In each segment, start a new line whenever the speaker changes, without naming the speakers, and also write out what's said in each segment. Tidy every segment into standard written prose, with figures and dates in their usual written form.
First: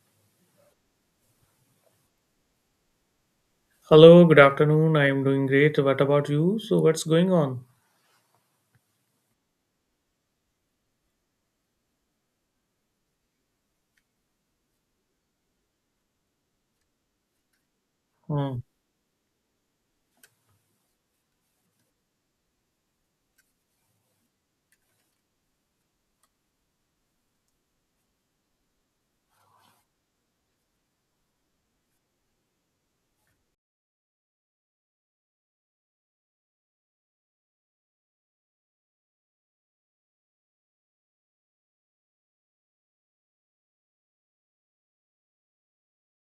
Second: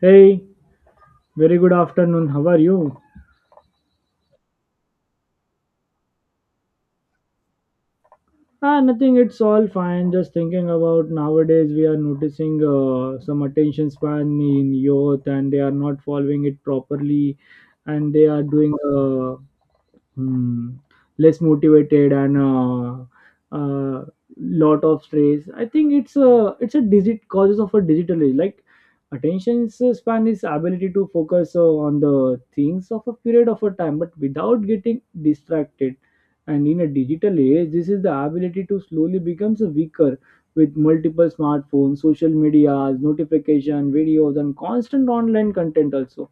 Hey, very good afternoon. How are you?
Hello, good afternoon. I am doing great. What about you? So, what's going on?
Ah, nothing. It's all fine. Just thinking about nowadays we are noticing some attention span in youth, and they are not following it properly, and they are
Hmm.
doing. Hmm. Less motivated and uh, lot of stress. I think it's a digit causes of a digital age. Like attention span is ability to focus on the things of a period of a time, but without getting distracted. And in a digital age, this is the ability to slowly becomes weaker with multiple smartphones, social media, notification, videos, and constant online content also,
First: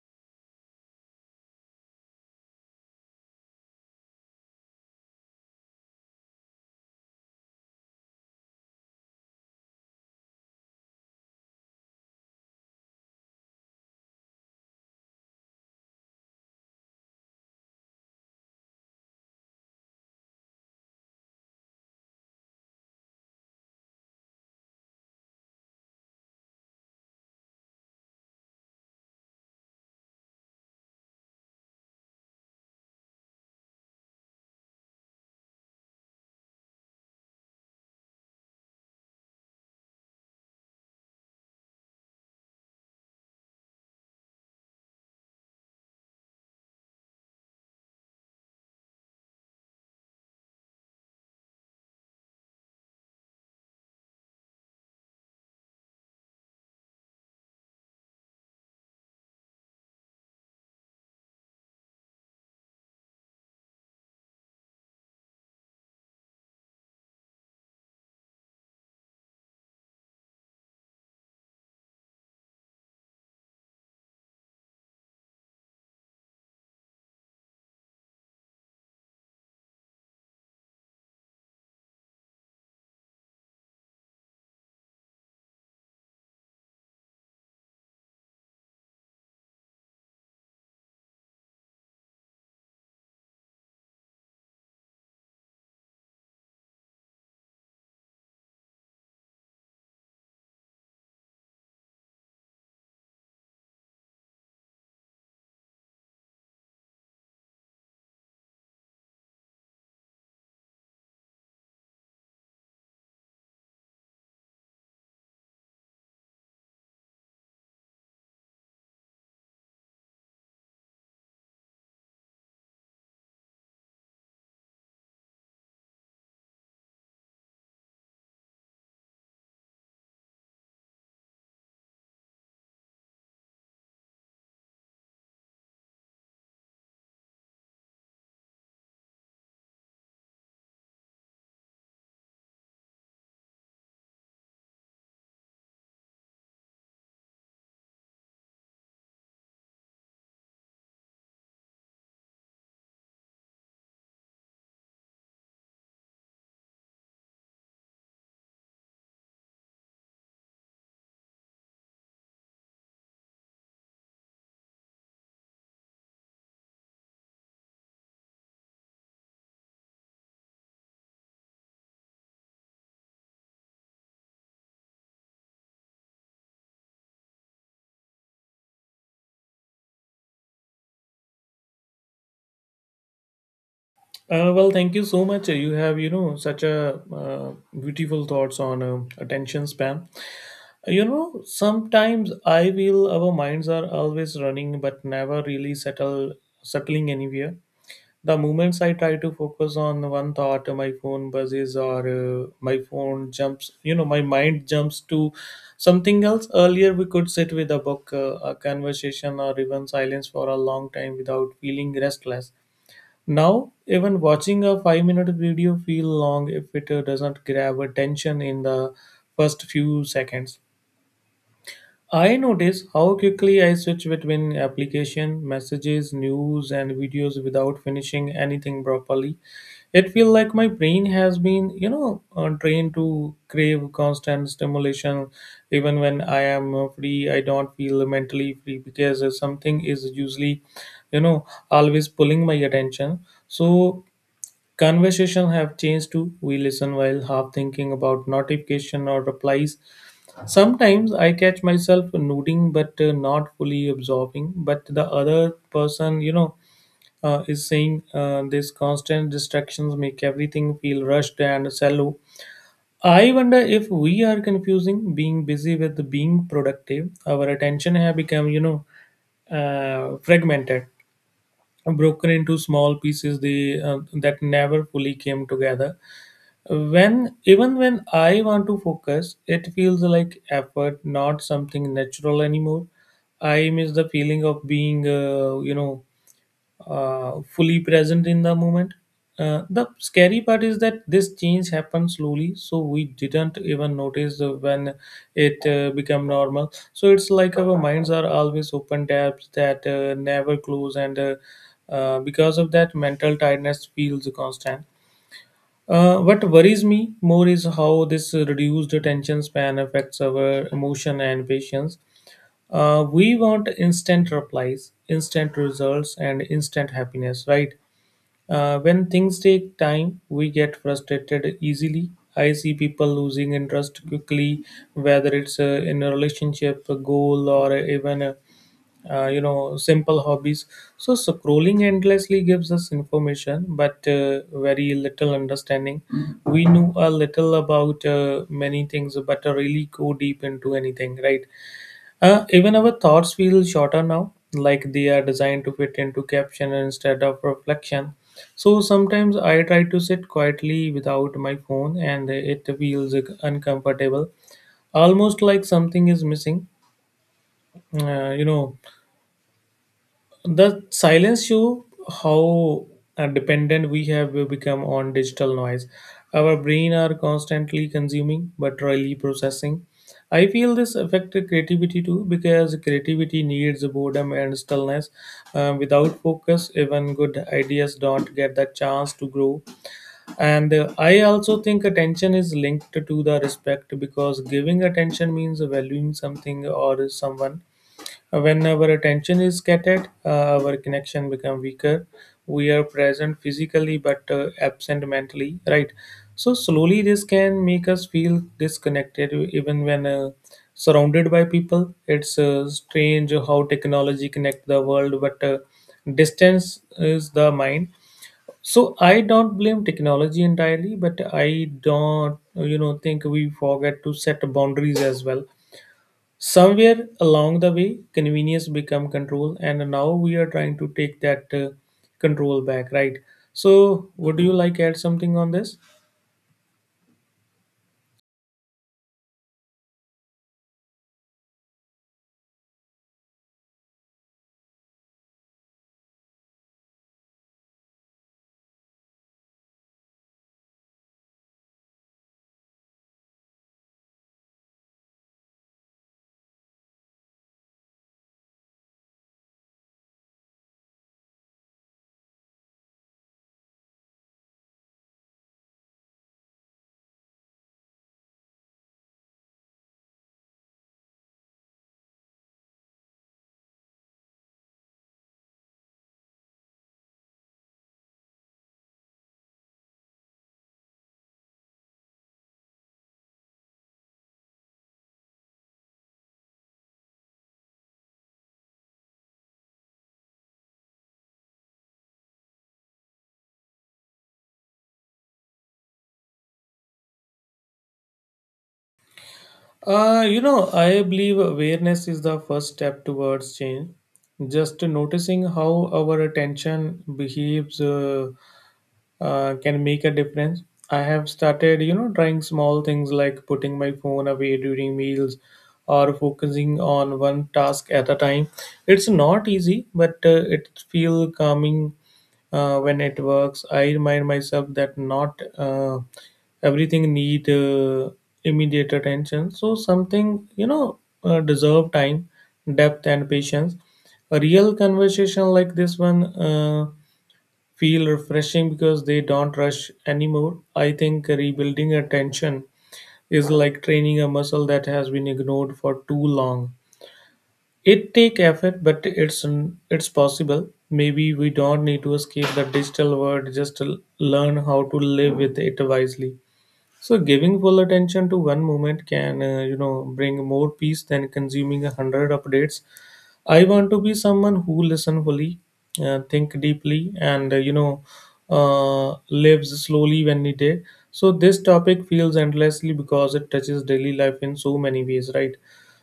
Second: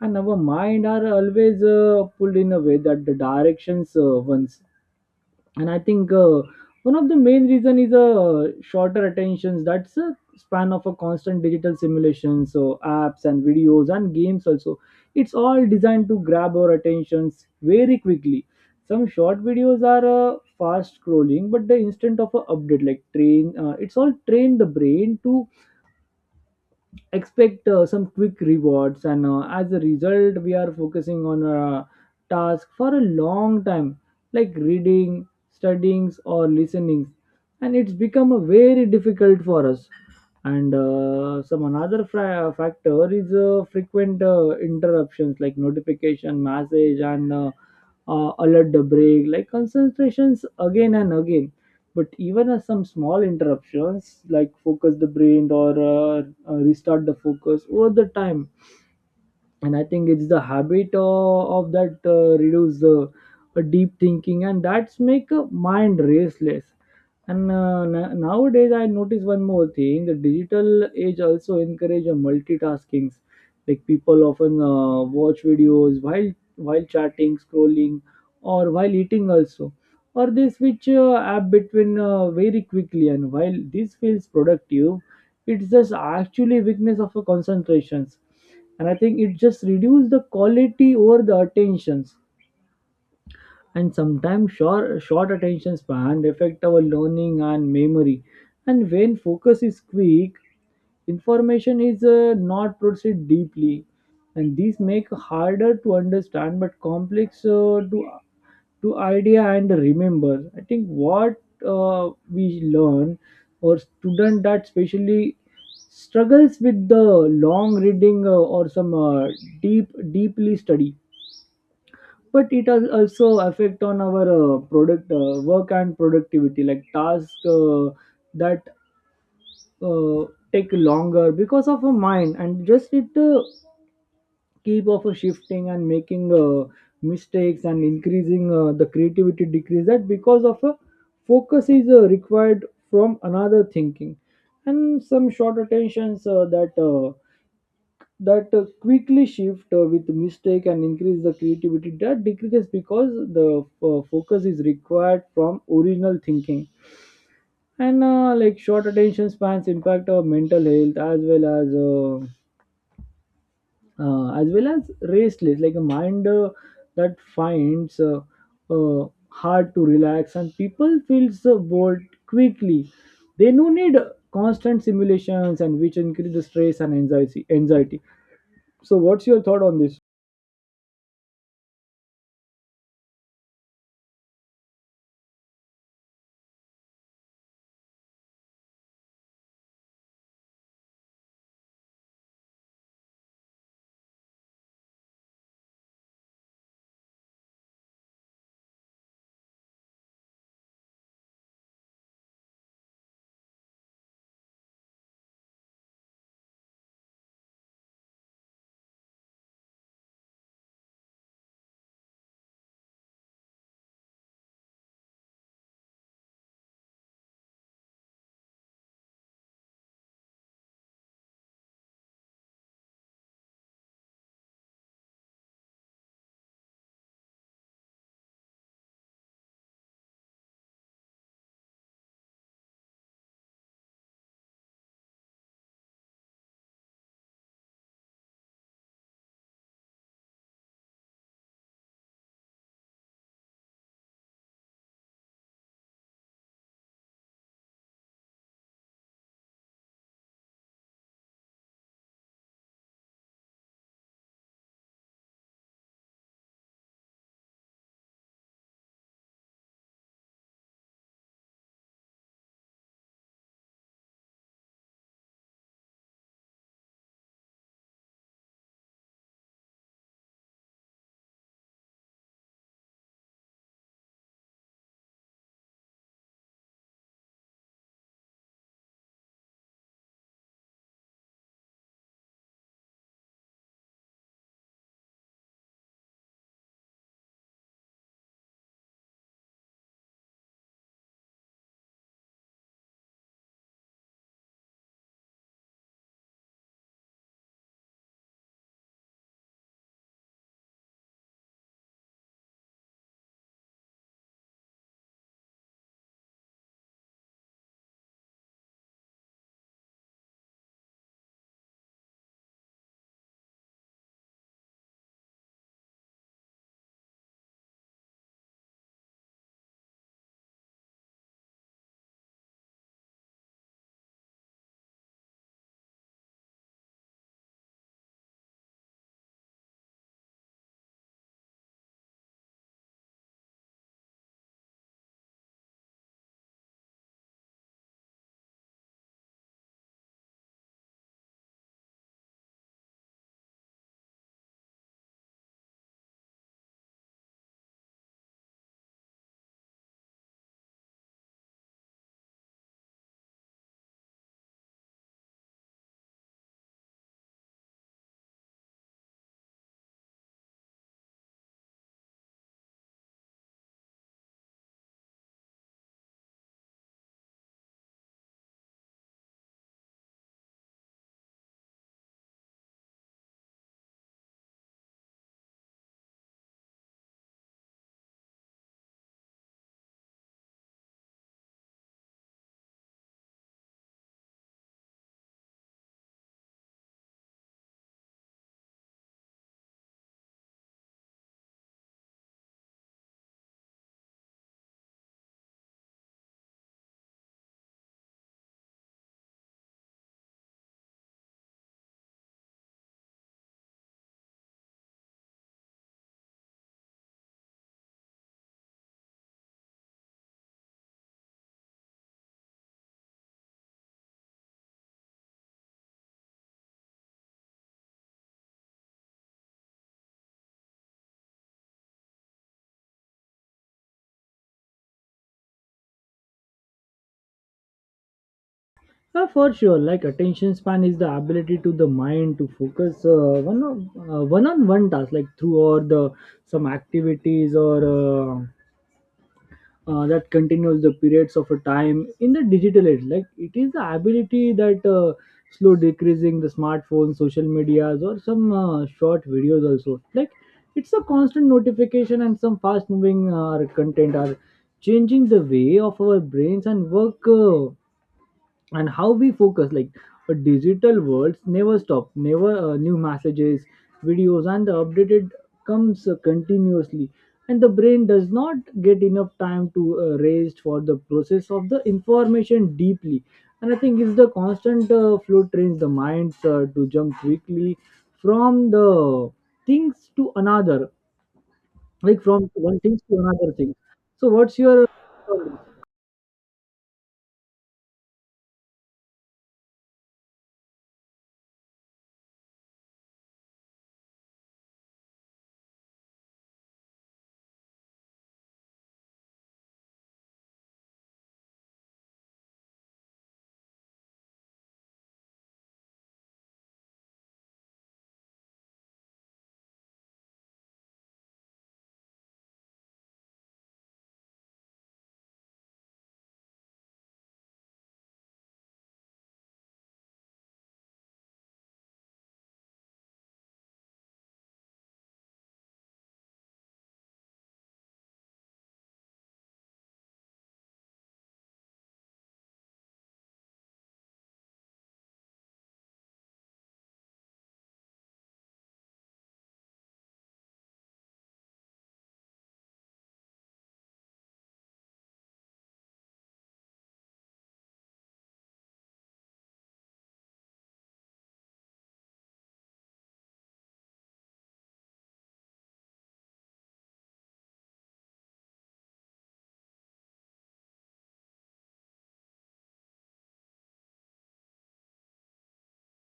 and our mind are always pulled in a way that the directions once, and I think one of the main reason is a shorter attentions that's a span of a constant digital simulation, so apps and videos and games also. It's all designed to grab our attentions very quickly. Some short videos are fast scrolling, but the instant of a update like train it's all train the brain to expect some quick rewards, and as a result we are focusing on a task for a long time, like reading, studyings, or listening, and it's become a very difficult for us. And some another factor is frequent interruptions like notification message, and alert the break like concentrations again and again. But even as some small interruptions like focus the brain or restart the focus over the time. And I think it's the habit of that reduce deep thinking, and that's make a mind restless. Nowadays I notice one more thing: the digital age also encourage a multitasking. Like people often watch videos while chatting, scrolling, or while eating also, or they switch app between very quickly, and while this feels productive, it's just actually weakness of a concentrations. And I think it just reduce the quality over the attentions. And sometimes short attention span affect our learning and memory. And when focus is quick, information is not processed deeply, and these make harder to understand but complex to idea and remember. I think what we learn, or student that especially struggles with the long reading, or some deeply study. But it has also affect on our product work and productivity, like task that uh, take longer because of a mind, and just it keep of shifting and making mistakes, and increasing the creativity decrease that because of focus is required from another thinking. And some short attentions that quickly shift with mistake and increase the creativity that decreases because the focus is required from original thinking. And like short attention spans impact our mental health as well as well as restless, like a mind that finds hard to relax, and people feels bored quickly. They no need constant simulations, and which increase the stress and anxiety. Anxiety. So, what's your thought on this?
Well, thank you so much. You have, you know, such a uh, beautiful thoughts on attention span. You know, sometimes I feel our minds are always running, but never really settle settling anywhere. The moments I try to focus on one thought, my phone buzzes or my phone jumps, you know, my mind jumps to something else. Earlier, we could sit with a book, a conversation, or even silence for a long time without feeling restless. Now, even watching a 5 minute video feel long if it doesn't grab attention in the first few seconds. I notice how quickly I switch between application, messages, news, and videos without finishing anything properly. It feels like my brain has been, you know, trained to crave constant stimulation. Even when I am free, I don't feel mentally free because something is usually, you know, always pulling my attention. So conversation have changed too. We listen while half thinking about notification or replies. Sometimes I catch myself nodding but not fully absorbing, but the other person, you know, is saying these constant distractions make everything feel rushed and shallow. I wonder if we are confusing being busy with being productive. Our attention have become, you know, fragmented, broken into small pieces that never fully came together. When even when I want to focus, it feels like effort, not something natural anymore. I miss the feeling of being, you know, fully present in the moment. The scary part is that this change happened slowly, so we didn't even notice when it became normal. So it's like our minds are always open tabs that never close, and because of that, mental tiredness feels constant. What worries me more is how this reduced attention span affects our emotion and patience. We want instant replies, instant results, and instant happiness, right? When things take time, we get frustrated easily. I see people losing interest quickly, whether it's in a relationship, a goal, or even a you know simple hobbies. So scrolling endlessly gives us information but very little understanding. We know a little about many things but really go deep into anything, right? Even our thoughts feel shorter now, like they are designed to fit into caption instead of reflection. So sometimes I try to sit quietly without my phone and it feels uncomfortable, almost like something is missing. You know. The silence show how dependent we have become on digital noise. Our brain are constantly consuming but rarely processing. I feel this affect creativity too because creativity needs boredom and stillness. Without focus, even good ideas don't get the chance to grow. And I also think attention is linked to the respect because giving attention means valuing something or someone. When our attention is scattered, our connection become weaker. We are present physically but absent mentally, right? So slowly this can make us feel disconnected even when surrounded by people. It's strange how technology connect the world, but distance is the mind. So I don't blame technology entirely, but I don't, you know, think we forget to set boundaries as well. Somewhere along the way, convenience become control, and now we are trying to take that control back, right? So, would you like add something on this?
For sure, like attention span is the ability to the mind to focus one on one task, like through or the some activities or. Uh, that continues the periods of a time in the digital age, like it is the ability that slow decreasing the smartphone social medias, or some short videos also. Like it's a constant notification and some fast moving content are changing the way of our brains and work, and how we focus. Like a digital worlds never stop, never new messages, videos, and the updated comes continuously, and the brain does not get enough time to rest for the process of the information deeply. And I think it's the constant flow trains the minds to jump quickly from the things to another, like from one thing to another thing. So what's your uh,
You know, I believe awareness is the first step towards change. Just noticing how our attention behaves. Can make a difference. I have started, you know, trying small things like putting my phone away during meals or focusing on one task at a time. It's not easy, but it feels calming when it works. I remind myself that not everything need immediate attention. So something, you know, deserve time, depth, and patience. A real conversation like this one. Feel refreshing because they don't rush anymore. I think rebuilding attention is like training a muscle that has been ignored for too long. It take effort, but it's possible. Maybe we don't need to escape the digital world, just to learn how to live with it wisely. So giving full attention to one moment can, you know, bring more peace than consuming 100 updates. I want to be someone who listen fully, think deeply, and you know, lives slowly when needed. So this topic feels endlessly because it touches daily life in so many ways, right?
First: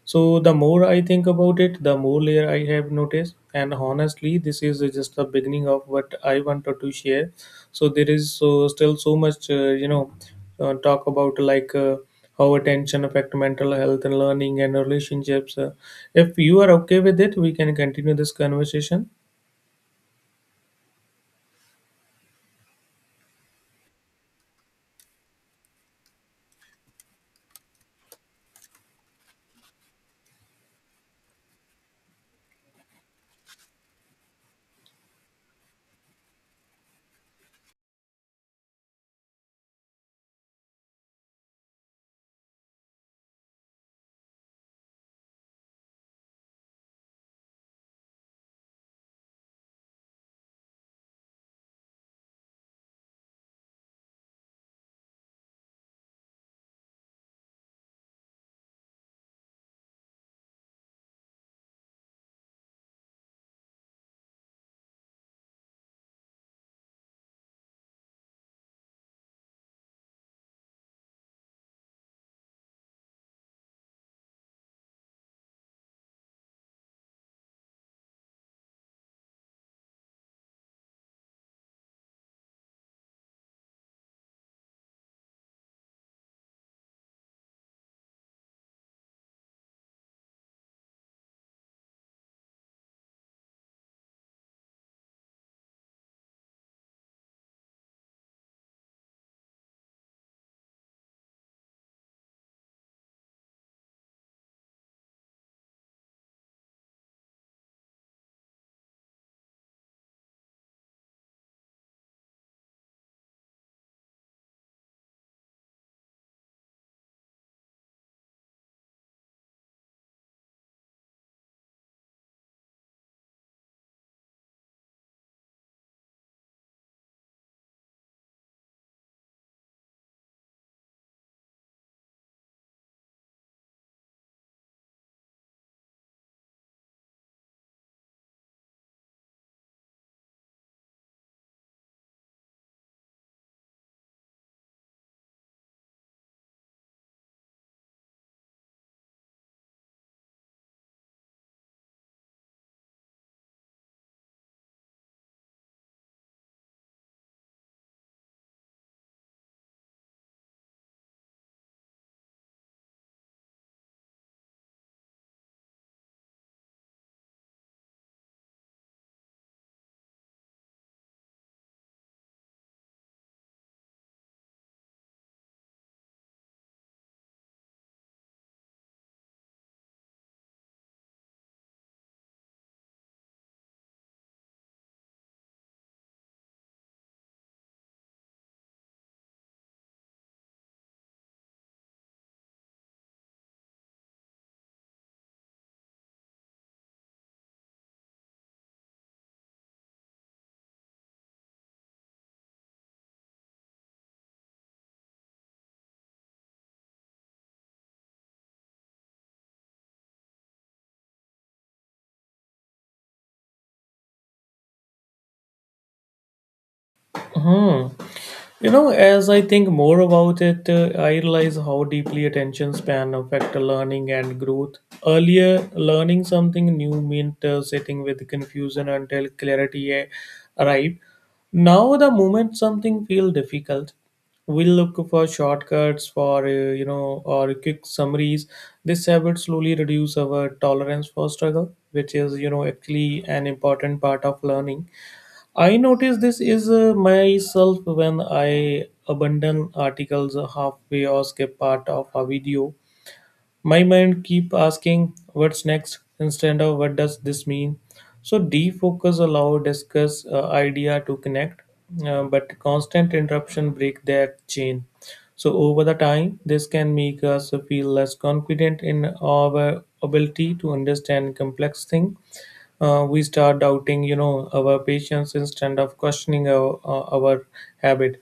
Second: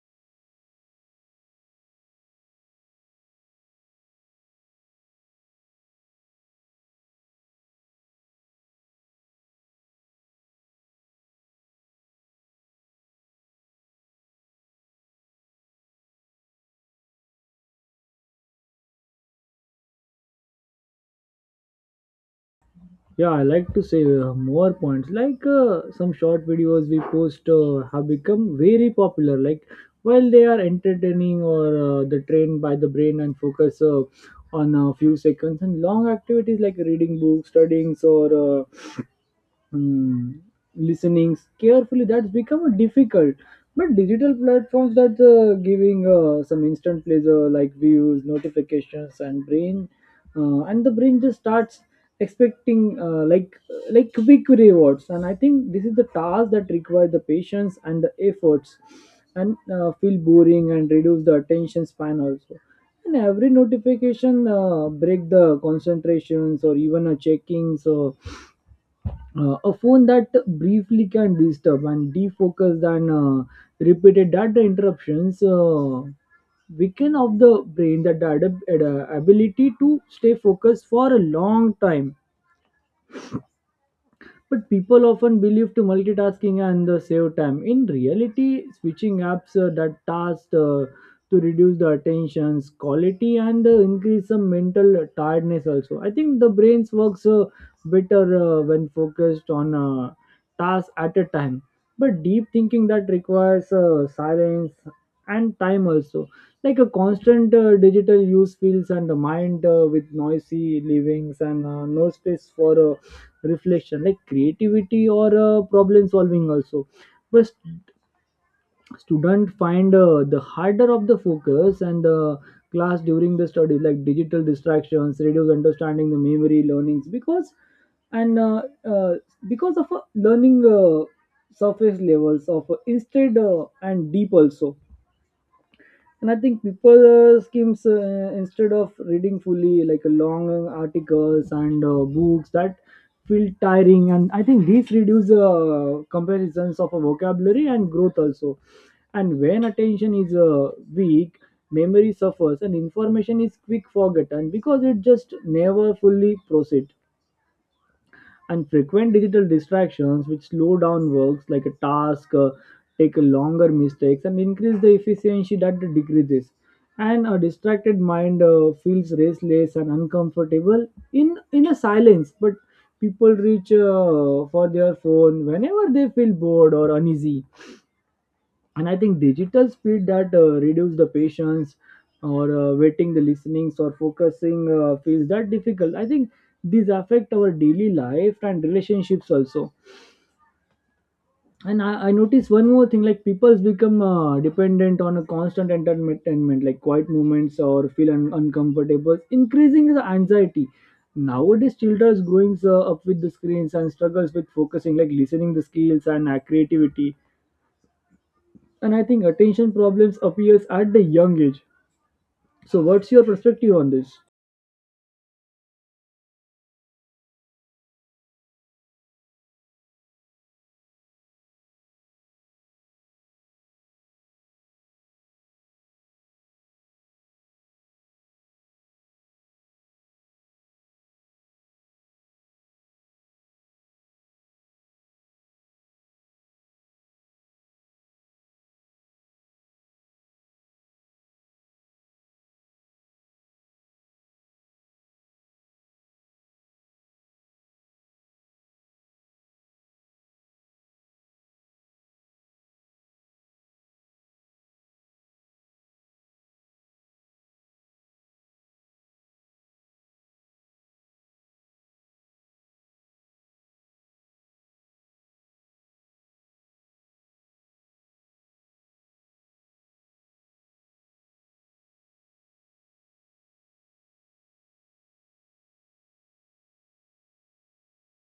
So the more I think about it, the more layer I have noticed, and honestly, this is just the beginning of what I wanted to share. So there is so still so much you know talk about, like how attention affect mental health and learning and relationships. If you are okay with it, we can continue this conversation.
yeah, I like to say more points, like some short videos we post have become very popular. Like while they are entertaining, or the train by the brain and focus on a few seconds, and long activities like reading books, studying, or mm, listening carefully, that's become difficult. But digital platforms that's giving some instant pleasure like views, notifications, and brain and the brain just starts expecting like quick rewards. And I think this is the task that requires the patience and the efforts, and feel boring and reduce the attention span also. And every notification break the concentrations, or even a checking. So a phone that briefly can disturb and defocus, and repeated data interruptions weaken of the brain that the ability to stay focused for a long time. But people often believe to multitasking and save time. In reality, switching apps, that task to reduce the attention's quality and increase some mental tiredness also. I think the brains works better when focused on task at a time. But deep thinking that requires silence and time also. Like a constant digital use fills and the mind with noisy livings, and no space for reflection like creativity or problem solving also. But student find the harder of the focus and class during the study. Like digital distractions reduce understanding the memory learnings, and uh, uh, because of learning surface levels of, instead and deep also. And I think people schemes instead of reading fully, like a long articles and books that feel tiring, and I think these reduce comparisons of a vocabulary and growth also. And when attention is weak, memory suffers and information is quick forgotten because it just never fully processed. And frequent digital distractions which slow down works, like a task take a longer, mistakes, and increase the efficiency that it decreases. And a distracted mind feels restless and uncomfortable in a silence. But people reach for their phone whenever they feel bored or uneasy. And I think digital speed that reduce the patience, or waiting the listenings or focusing feels that difficult. I think these affect our daily life and relationships also. And I notice one more thing, like people's become dependent on a constant entertainment, like quiet moments or feel uncomfortable, increasing the anxiety. Nowadays children's growing up with the screens and struggles with focusing, like listening the skills and creativity. And I think attention problems appears at the young age. So what's your perspective on this?
Hmm. You know, as I think more about it, I realize how deeply attention span affect learning and growth. Earlier, learning something new meant sitting with confusion until clarity arrived. Now, the moment something feels difficult, we look for shortcuts, for you know, or quick summaries. This habit slowly reduce our tolerance for struggle, which is you know actually an important part of learning. I notice this is myself when I abandon articles halfway or skip part of a video. My mind keep asking what's next instead of what does this mean. So defocus allow discuss idea to connect, but constant interruption break that chain. So over the time, this can make us feel less confident in our ability to understand complex thing. We start doubting, you know, our patience instead of questioning our habit.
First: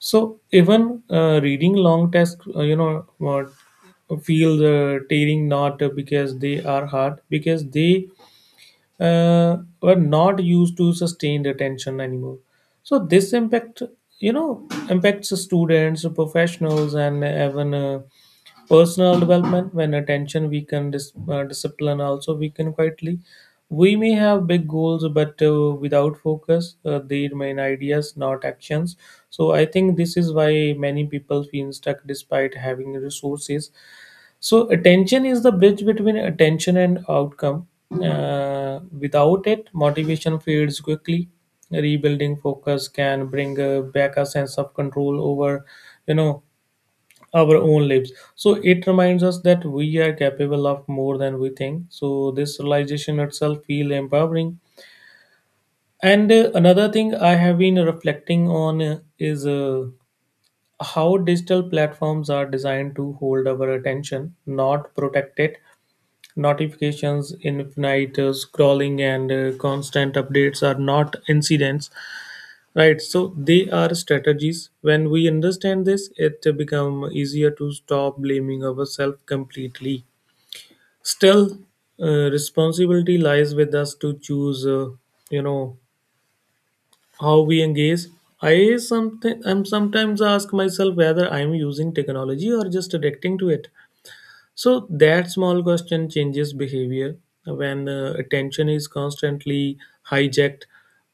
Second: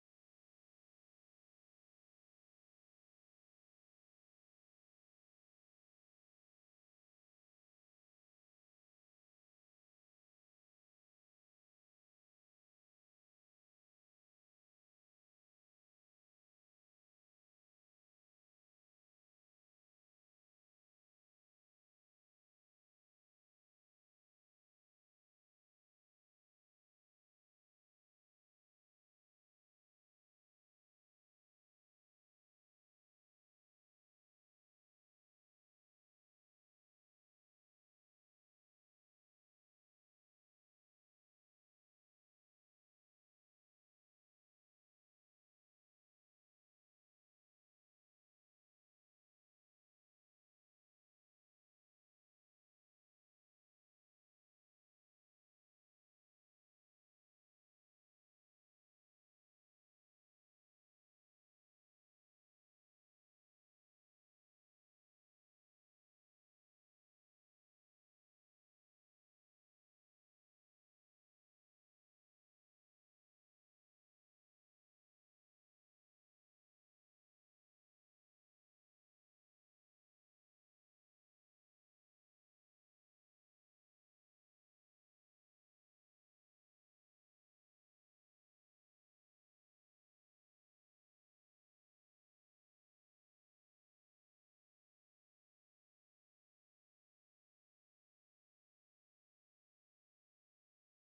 So even reading long text you know feel the tearing, not because they are hard, because they were not used to sustain the tension anymore. So this impact, you know, impacts the students, the professionals, and even personal development. When attention weaken, discipline also weaken quietly. We may have big goals but without focus they remain ideas, not actions. So I think this is why many people feel stuck despite having resources. So, attention is the bridge between attention and outcome. Without it, motivation fades quickly. Rebuilding focus can bring back a sense of control over, you know, our own lives. So it reminds us that we are capable of more than we think. So this realization itself feel empowering. And another thing I have been reflecting on is how digital platforms are designed to hold our attention, not protect it. Notifications, infinite scrolling, and constant updates are not incidents, right? So they are strategies. When we understand this, it become easier to stop blaming ourselves completely. Still, responsibility lies with us to choose. You know how we engage. I something I'm sometimes ask myself whether I'm using technology or just addicting to it. So that small question changes behavior when attention is constantly hijacked.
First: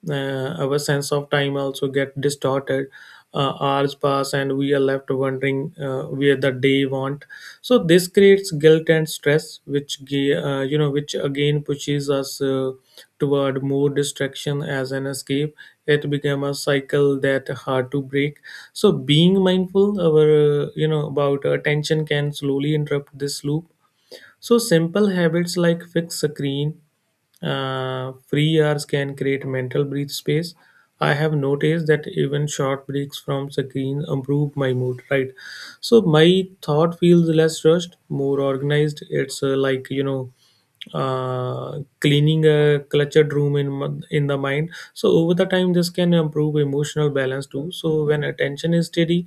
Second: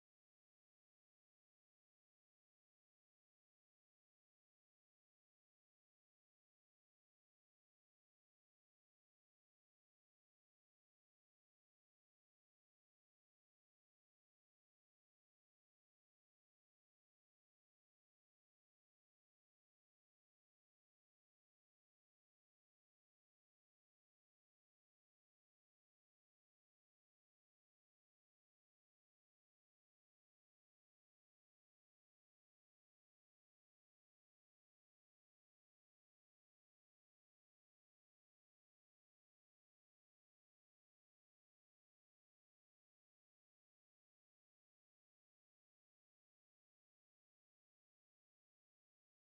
Our sense of time also get distorted. Hours pass and we are left wondering where the day went. So this creates guilt and stress, which you know, which again pushes us toward more distraction as an escape. It became a cycle that hard to break. So being mindful our you know about attention can slowly interrupt this loop. So simple habits like fixed screen free hours can create mental breathe space. I have noticed that even short breaks from screen improve my mood, right? So my thought feels less rushed, more organized. It's like you know cleaning a cluttered room in the mind. So over the time this can improve emotional balance too. So when attention is steady,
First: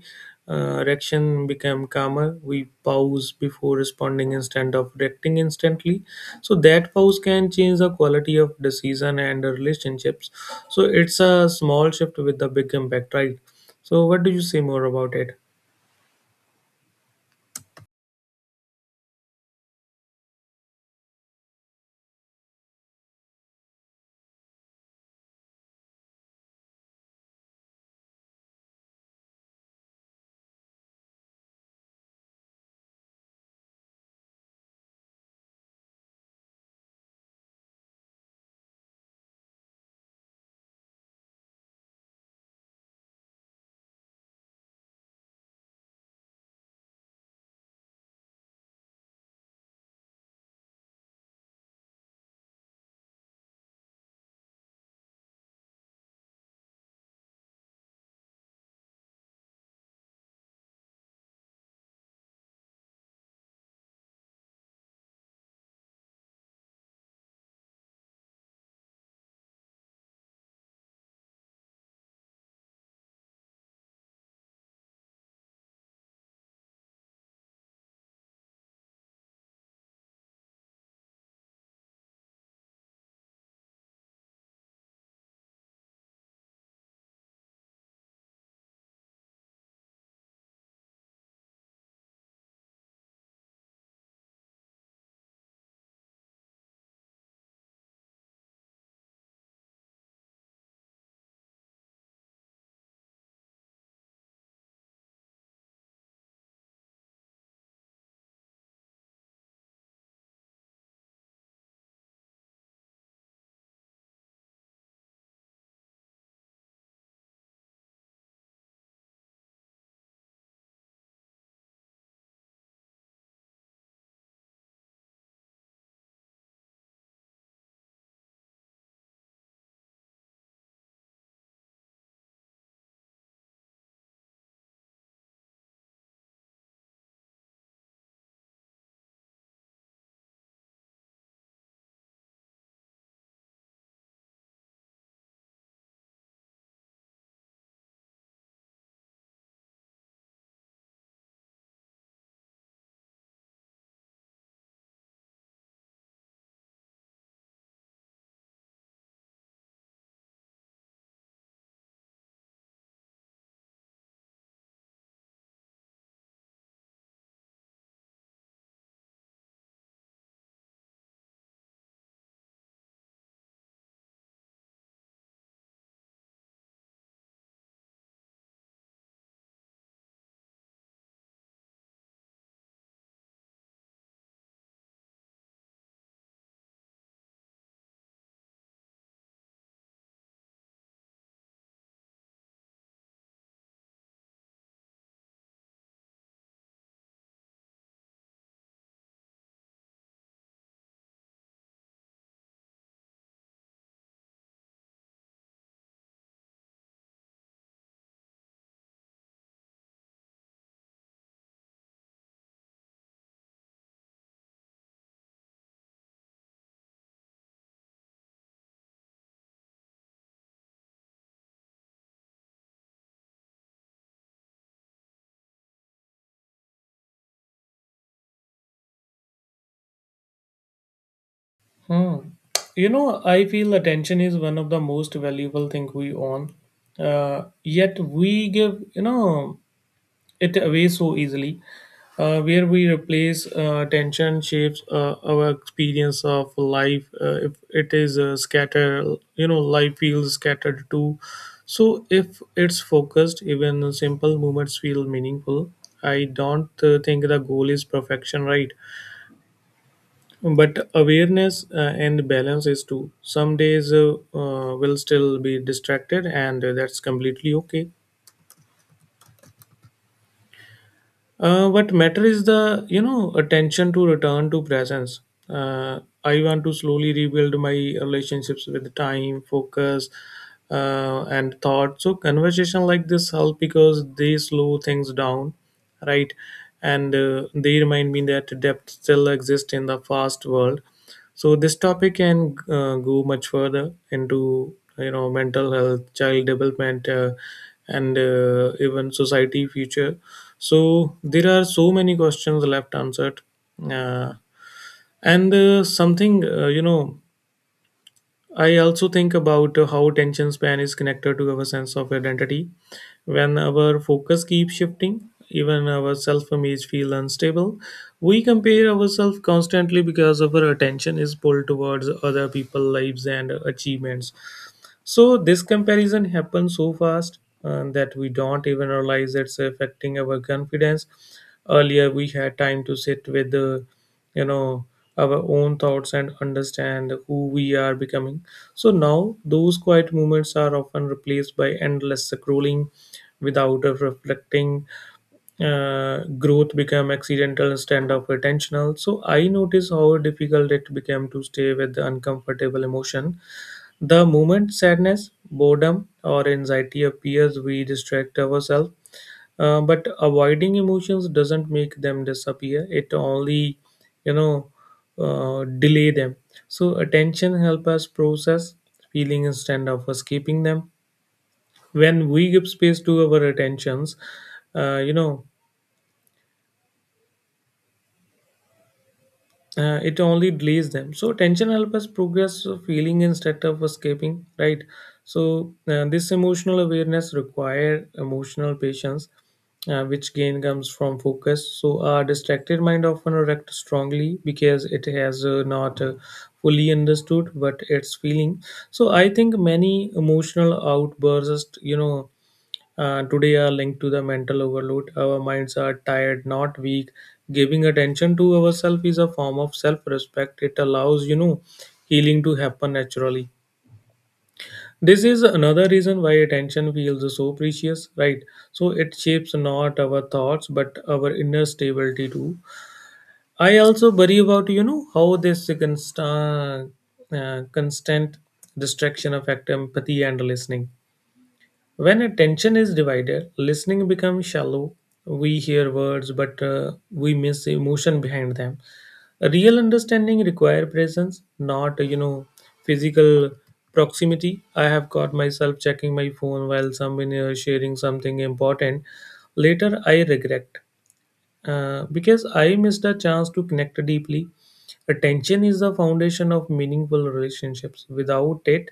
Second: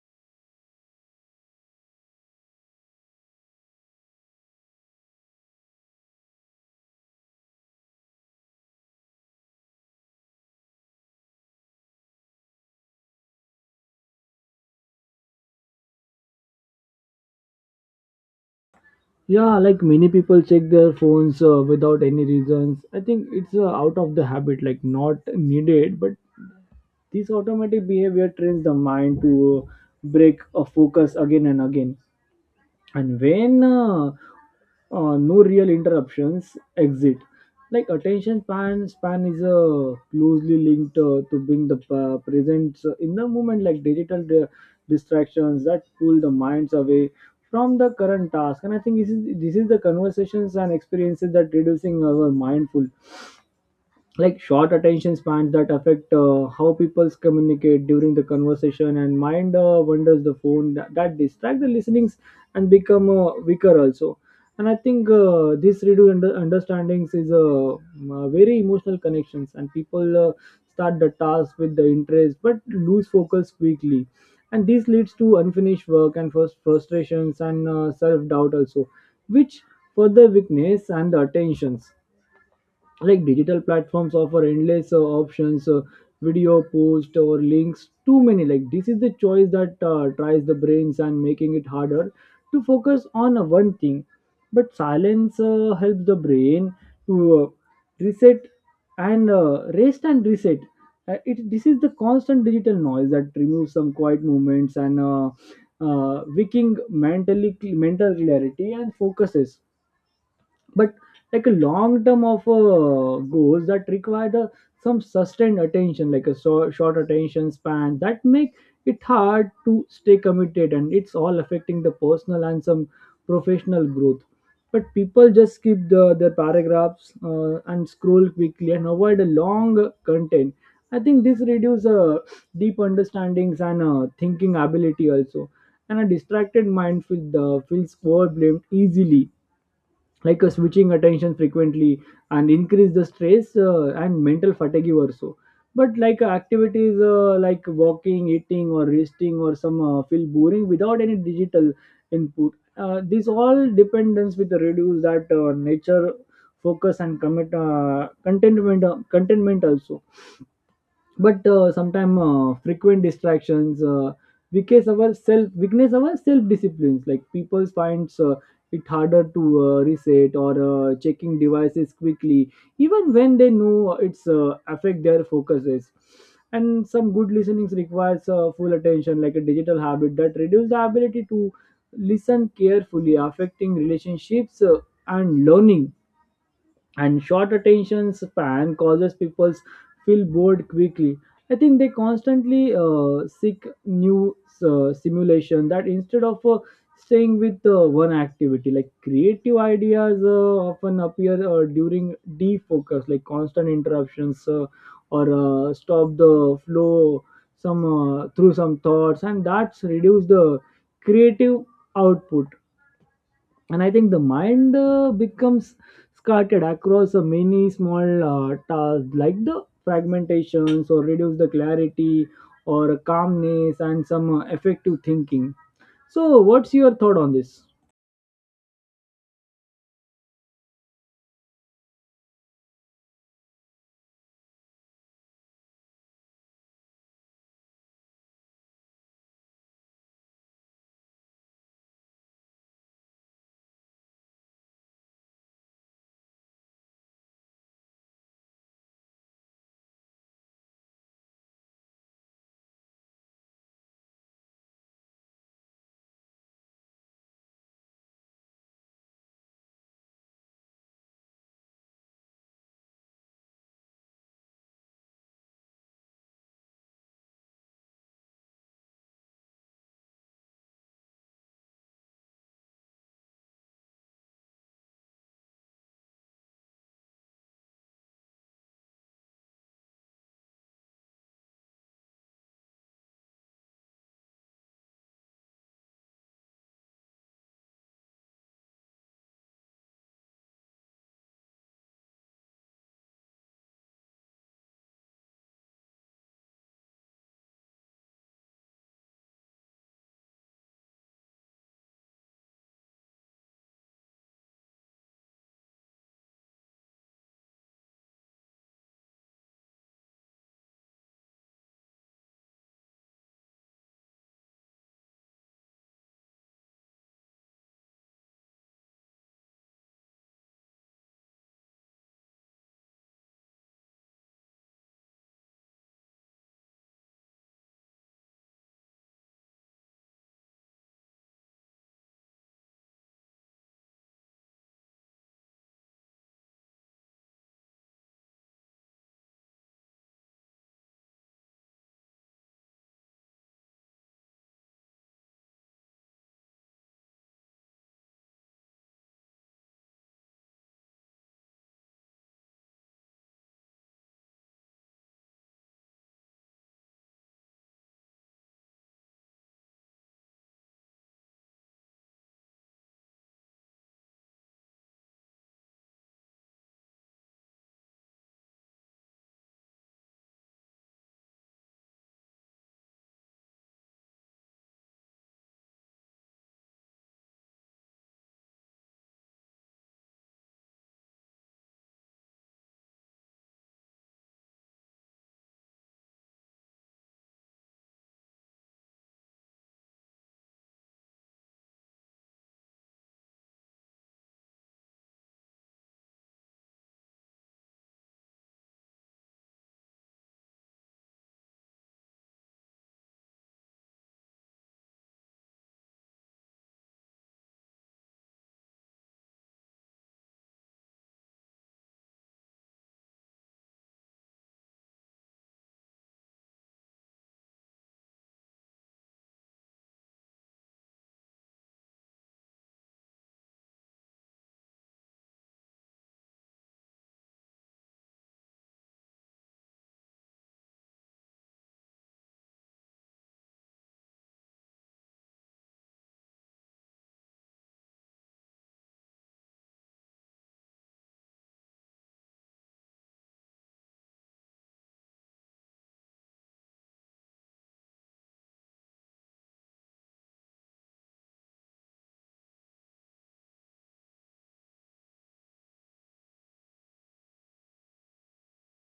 reaction become calmer. We pause before responding instead of reacting instantly. So that pause can change the quality of decision and the relationships. So it's a small shift with the big impact, right? So what do you say more about it?
Yeah, like many people check their phones without any reasons. I think it's out of the habit, like not needed. But this automatic behavior trains the mind to break a focus again and again. And when no real interruptions exit, like attention span is closely linked to being the present in the moment. Like digital distractions that pull the minds away from the current task, and I think this is the conversations and experiences that reducing our mindful. Like short attention spans that affect how people communicate during the conversation, and mind wanders the phone that distract the listenings and become weaker also. And I think this redo understandings is a very emotional connections, and people start the task with the interest but lose focus quickly. And this leads to unfinished work and first frustrations and self doubt also, which further weakness and the attentions. Like digital platforms offer endless options, video post or links too many, like this is the choice that tries the brains and making it harder to focus on one thing. But silence helps the brain to reset and rest and reset. It This is the constant digital noise that removes some quiet movements, and waking mentally, mental clarity and focuses. But like a long term of goals that require the some sustained attention, like a so, short attention span that make it hard to stay committed, and it's all affecting the personal and some professional growth. But people just skip their paragraphs and scroll quickly and avoid a long content. I think this reduces deep understandings and thinking ability also. And a distracted mind feels overwhelmed easily, like switching attention frequently and increase the stress and mental fatigue also. But like activities like walking, eating, or resting, or some feel boring without any digital Input, these all dependence with the reduce that nature focus and commit contentment contentment also. But sometimes frequent distractions weakness our self, weakness our self disciplines, like people finds it harder to reset or checking devices quickly, even when they know it's affect their focuses. And some good listening requires full attention, like a digital habit that reduces the ability to listen carefully, affecting relationships and learning. And short attention span causes people feel bored quickly. I think they constantly seek new simulation that, instead of staying with one activity, like creative ideas often appear during defocus, like constant interruptions or stop the flow, some through some thoughts, and that's reduce the creative output. And I think the mind becomes scattered across many small tasks, like the fragmentations or reduce the clarity or calmness and some effective thinking. So what's your thought on this?
Hmm. You know, I feel attention is one of the most valuable thing we own. Yet we give you know it away so easily. Where we replace attention shapes our experience of life. If it is scattered, you know, life feels scattered too. So if it's focused, even simple movements feel meaningful. I don't think the goal is perfection, right? But awareness and balance is too. Some days will still be distracted, and that's completely okay. What matter is the attention to return to presence. I want to slowly rebuild my relationships with time, focus, and thought. So conversation like this help because they slow things down, right? And they remind me that depth still exists in the fast world. So this topic can go much further into mental health, child development, and even society future. So there are so many questions left unanswered, uh, and something you know I also think about how attention span is connected to our sense of identity. When our focus keeps shifting, even our self image feels unstable. We compare ourselves constantly because our attention is pulled towards other people's lives and achievements. So this comparison happens so fast that we don't even realize it's affecting our confidence. Earlier, we had time to sit with you know, our own thoughts and understand who we are becoming. So now, those quiet moments are often replaced by endless scrolling without a reflecting. Growth become accidental instead of intentional. So I notice how difficult it became to stay with the uncomfortable emotion. The moment sadness, boredom, or anxiety appears, we distract ourselves. But avoiding emotions doesn't make them disappear. It only, you know, delay them. So attention helps us process feeling instead of escaping them. When we give space to our attentions, uh, you know, it only delays them. So tension helps us progress feeling instead of escaping, right? So this emotional awareness require emotional patience, which gain comes from focus. So our distracted mind often reacts strongly because it has not fully understood what it's feeling. So I think many emotional outbursts today are linked to the mental overload. Our minds are tired, not weak. Giving attention to ourselves is a form of self-respect. It allows healing to happen naturally. This is another reason why attention feels so precious, right? So it shapes not our thoughts but our inner stability too. I also worry about how this constant distraction affect empathy and listening. When attention is divided, listening becomes shallow. We hear words, but we miss emotion behind them. A real understanding require presence, not physical proximity. I have caught myself checking my phone while someone is sharing something important. Later, I regret. Because I missed a chance to connect deeply. Attention is the foundation of meaningful relationships. Without it,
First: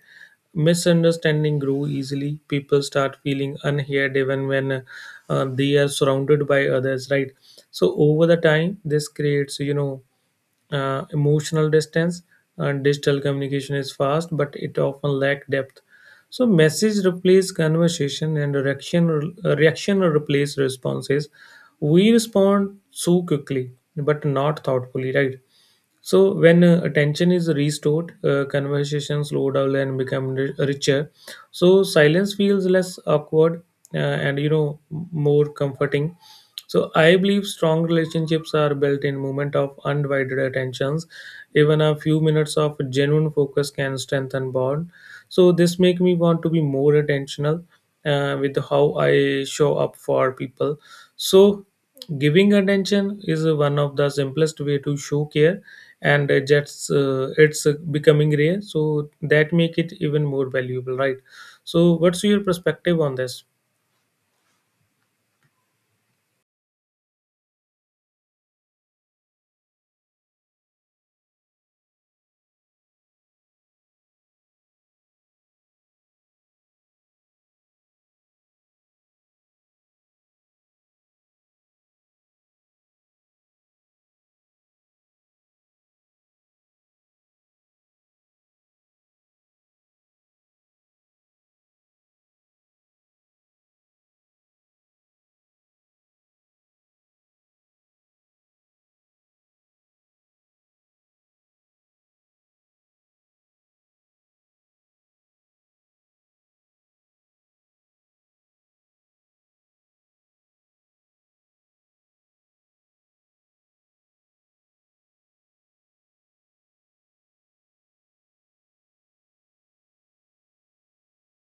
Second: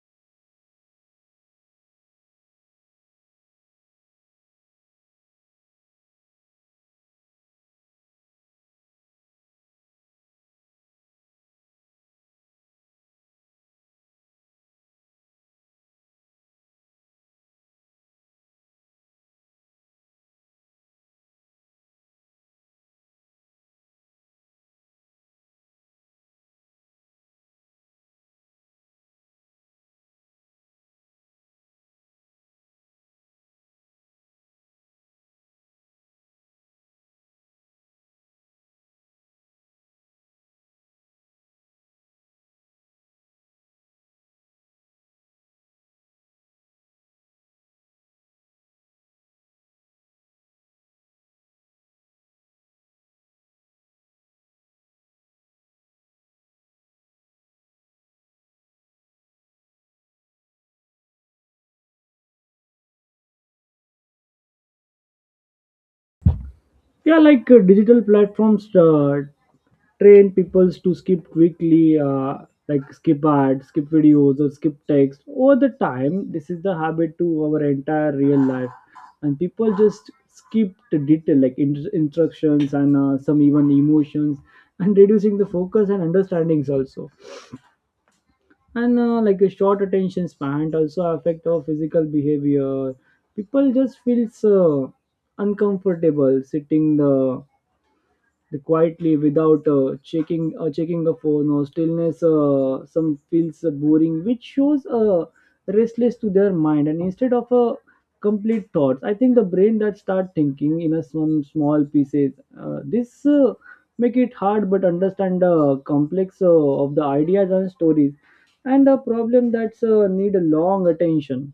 misunderstanding grow easily. People start feeling unheard even when they are surrounded by others, right? So over the time, this creates, emotional distance. And digital communication is fast, but it often lack depth. So message replace conversation, and reaction replace responses. We respond so quickly but not thoughtfully, right? So when attention is restored, conversation slow down and become richer. So silence feels less awkward and more comforting. So I believe strong relationships are built in moment of undivided attentions. Even a few minutes of genuine focus can strengthen bond. So this make me want to be more attentional with how I show up for people. So giving attention is one of the simplest way to show care, and just it's becoming rare, so that make it even more valuable, right? So, what's your perspective on this?
Yeah, like digital platforms train peoples to skip quickly, like skip ads, skip videos, or skip text. Over the time, this is the habit to our entire real life, and people just skip the detail, like instructions and some even emotions, and reducing the focus and understandings also. And like a short attention span also affect our physical behavior. People just feels uncomfortable sitting the quietly without checking a phone or stillness, some feels boring, which shows restless to their mind. And instead of a complete thoughts, I think the brain that start thinking in a some small pieces. This make it hard but understand the complex of the ideas and stories and a problem that's need a long attention.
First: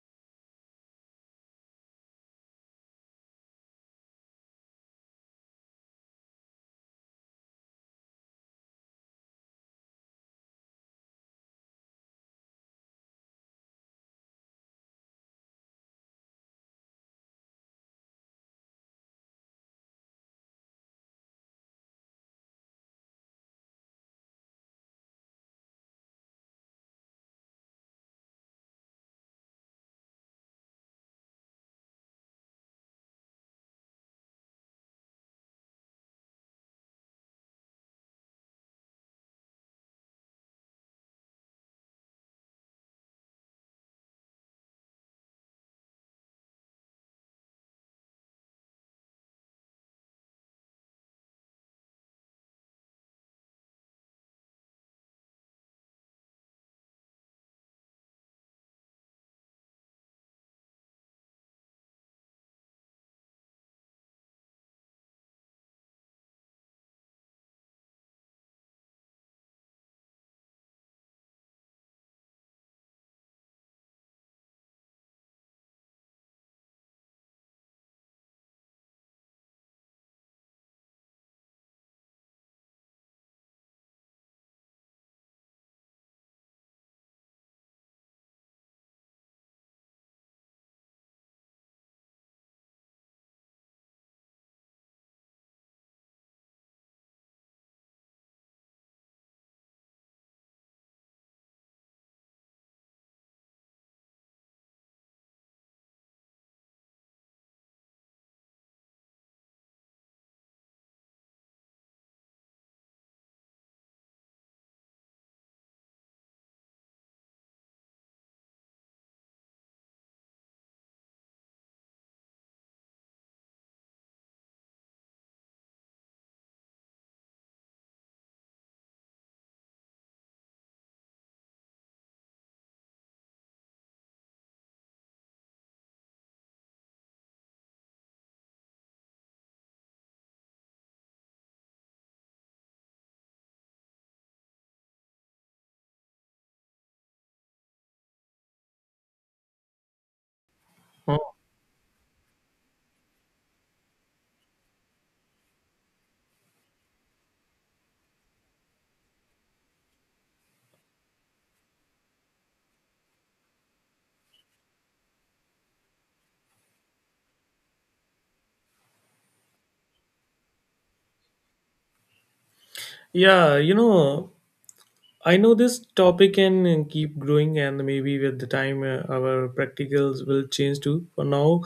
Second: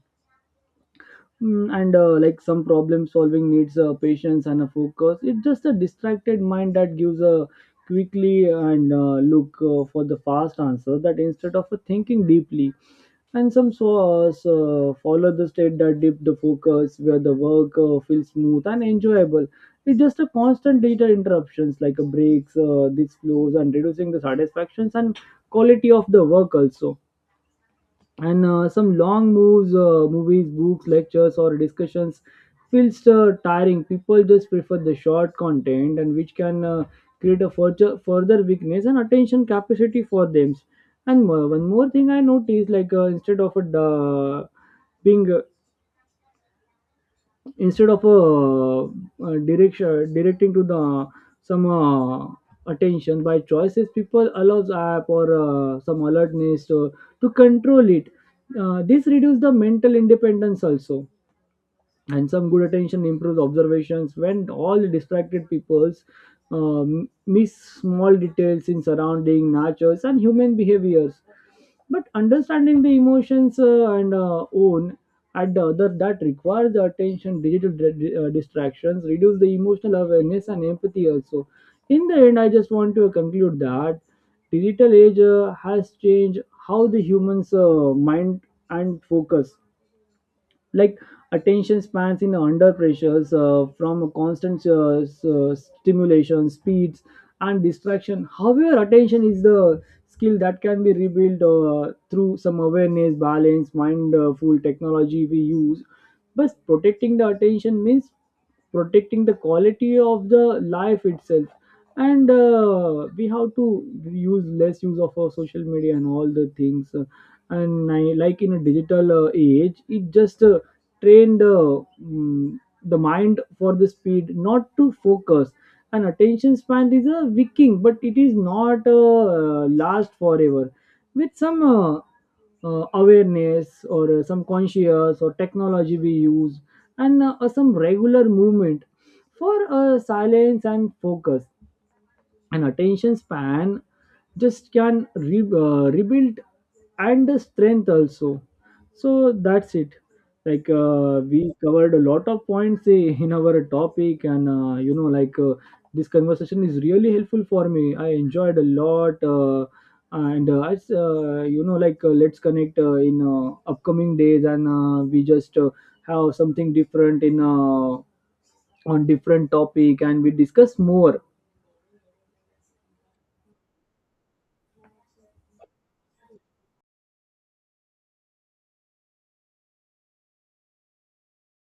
Mm, and like some problem solving needs patience and a focus. It's just a distracted mind that gives a quickly and look for the fast answer, that instead of thinking deeply. And some so, so follow the state that dip the focus, where the work feels smooth and enjoyable. It's just a constant data interruptions, like a breaks these flows, and reducing the satisfactions and quality of the work also. And some long moves, movies, books, lectures, or discussions feels tiring. People just prefer the short content, and which can create a further weakness and attention capacity for them. And one more thing I noticed, like instead of a being instead of directing to the some attention by choices, people allows app or some alertness to control it. This reduces the mental independence also. And some good attention improves observations, when all the distracted peoples miss small details in surrounding natures and human behaviors. But understanding the emotions and own at the other, that requires the attention. Digital distractions reduce the emotional awareness and empathy also. In the end, I just want to conclude that digital age has changed how the humans mind and focus, like attention spans in under pressures from constant stimulation, speeds, and distraction. However, attention is the skill that can be rebuilt through some awareness, balance, mindful technology we use. But protecting the attention means protecting the quality of the life itself. And we have to use less use of our social media and all the things, and I, like in a digital age, it just train the the mind for the speed, not to focus. And attention span is a wicking, but it is not last forever. With some awareness or some conscious or technology we use, and some regular movement for silence and focus, an attention span just can rebuild and the strength also. So that's it. Like
Hmm.
we covered a lot of points, eh, in our topic, and this conversation is really helpful for me. I enjoyed a lot, and I s- you know like let's connect in upcoming days, and we just have something different in on different topic, and we discuss more.
Yeah, you know, I know this topic can keep growing, and maybe with the time our practicals will change too. For now,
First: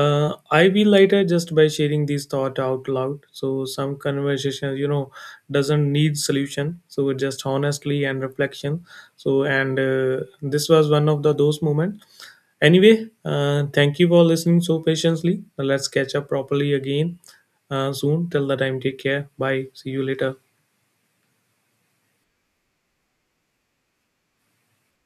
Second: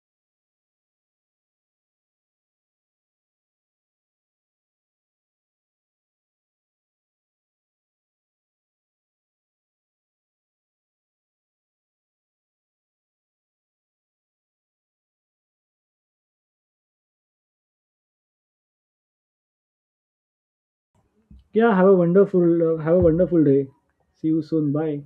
I feel lighter just by sharing these thought out loud. So some conversations, you know, doesn't need solution. So just honestly and reflection. So and this was one of the those moments. Anyway, thank you for listening so patiently. Let's catch up properly again soon. Till the time, take care. Bye. See you later.
Yeah, have a wonderful have a wonderful day. See you soon. Bye.